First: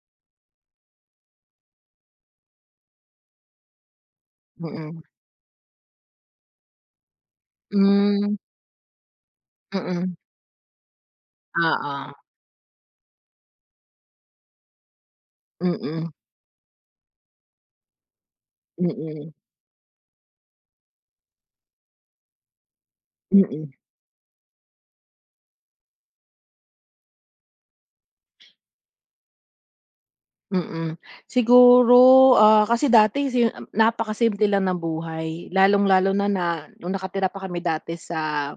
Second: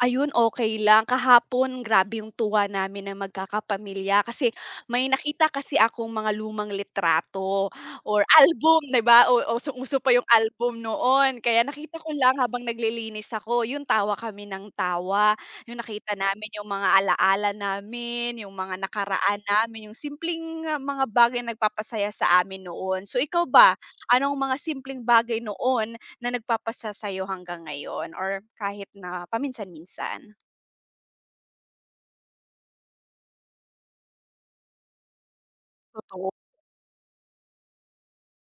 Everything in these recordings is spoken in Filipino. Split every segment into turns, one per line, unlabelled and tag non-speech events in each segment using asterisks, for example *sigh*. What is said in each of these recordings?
Ayun okey lang kahapon grabe yung tuwa namin na magkakapamilya kasi
Mm.
may nakita kasi akong mga lumang litrato or
Mm.
album, 'di 'ba o usong-uso pa
Mm.
yung album noon kaya nakita ko
Oo.
lang habang naglilinis ako 'yun tawa kami ng tawa. 'Yon
Mm.
nakita namin yung mga alaala namin, yung mga
Mm.
nakaraan namin, yung simpleng mga bagay nagpapasaya sa amin noon. So ikaw ba,
Mm.
anong mga simpleng bagay noon na nagpapasa sa'yo hanggang ngayon or kahit na paminsan-minsan?
Mm, siguro, ah, kasi dati si napakasimple lang ng buhay lalong-lalo
Totoo.
na nung nakatira pa kami dati sa,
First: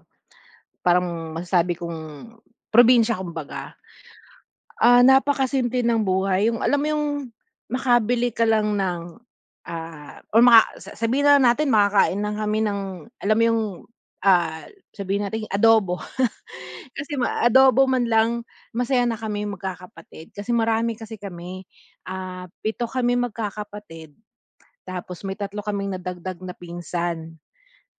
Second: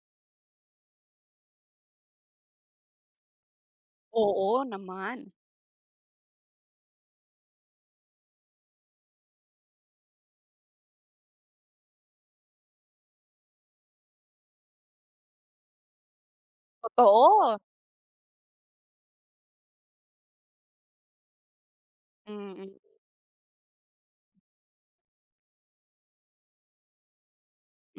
parang masasabi kong probinsya kumbaga.
Oo
Ah,
naman.
napakasimple ng buhay yung alam mo yung makabili ka lang ng, ah, or maka sa sabihin na natin makakain lang kami ng alam mo yung ah sabihin nating adobo. *chuckles* Kasi ma
Totoo.
adobo man lang masaya na kaming magkakapatid kasi marami kasi kami, ah,
Mm.
7 kaming magkakapatid, tapos may 3 kaming nadagdag na pinsan.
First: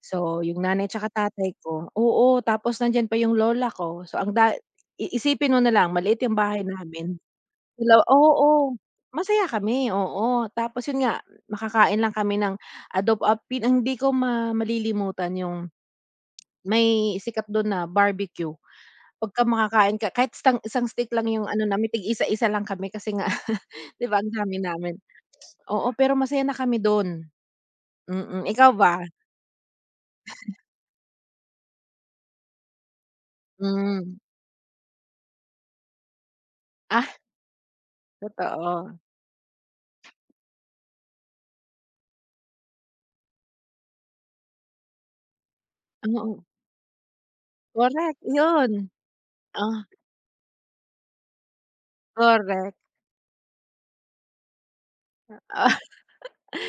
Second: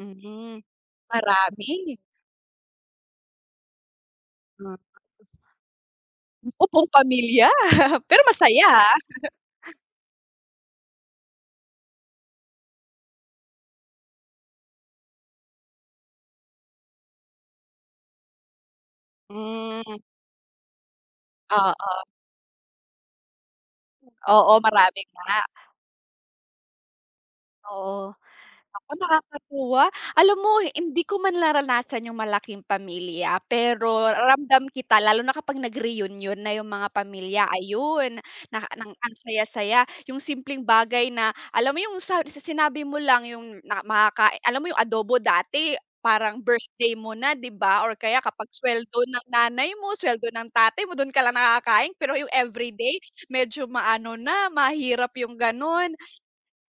So yung nanay 'tsaka tatay ko,
marami.
oo tapos nandiyan pa yung lola ko. So ang da
Mm.
iisipin mo nalang maliit yung
O
bahay
buong
namin.
pamilya,
Ilaw
pero masaya
Oo,
ha. *chuckles*
masaya kami, oo, tapos 'yun nga makakain lang kami ng adobo ap ang hindi ko ma malilimutan yung, may sikat dun na Barbeque, pagka makakain
Mm.
ka kahit istang isang stick lang yung ano namin
Oo.
tig isa-isa lang kami kasi nga, *chuckles* 'di 'ba ang
Oo
dami namin.
marami nga.
Oo pero masaya na kami dun.
Oo,
Mm, ikaw
naku
ba?
nakakatuwa. Alam mo hindi ko man naranasan yung malaking pamilya pero
Mm.
raramdam kita lalo na kapag nag-reunion na yung mga
Ah.
pamilya ayun na ng
Totoo.
ang saya-saya, yung simpleng bagay na alam mo yung sa sinabi mo lang yung na makakai alam mo yung adobo dati parang
Ano.
birthday mo na 'di 'ba or
Correct
kaya kapag
yun,
sweldo ng nanay
ah.
mo, sweldo ng tatay mo, dun ka lang nakakain pero yung
Correct.
everyday medyo maano na mahirap yung
Ah.
ganon,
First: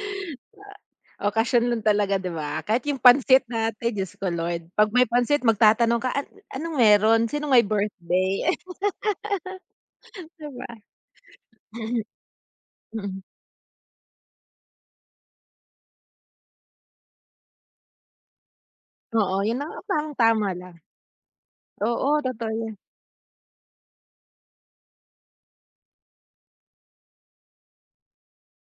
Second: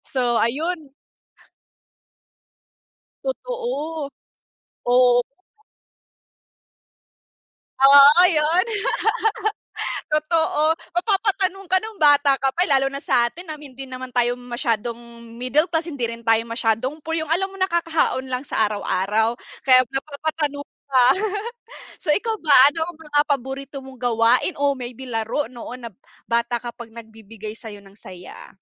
so ayun.
Okasyon lang talaga 'di ba, kahit yung pansit natin
Totoo,
Diyos ko Lord 'pag may
oo.
pansit magtatanong ka, an anong meron sinong may
Oo
birthday?
'yon. *laughs*
*laughs* Di ba.
Totoo mapapatanong ka nung bata ka pa lalo na
Mm.
sa'tin na hindi naman tayo masyadong middle class, hindi rin tayo masyadong poor, yung alam mong nakakaahon lang sa araw-araw,
Oo yun na nga
kaya
parang tama
napapatanong
lang.
ka. *laughs* So
Oo
ikaw ba,
totoo 'yon.
ano ang mga paborito mong gawain o maybe laro noon na bata kapag nagbibigay sa'yo nang saya?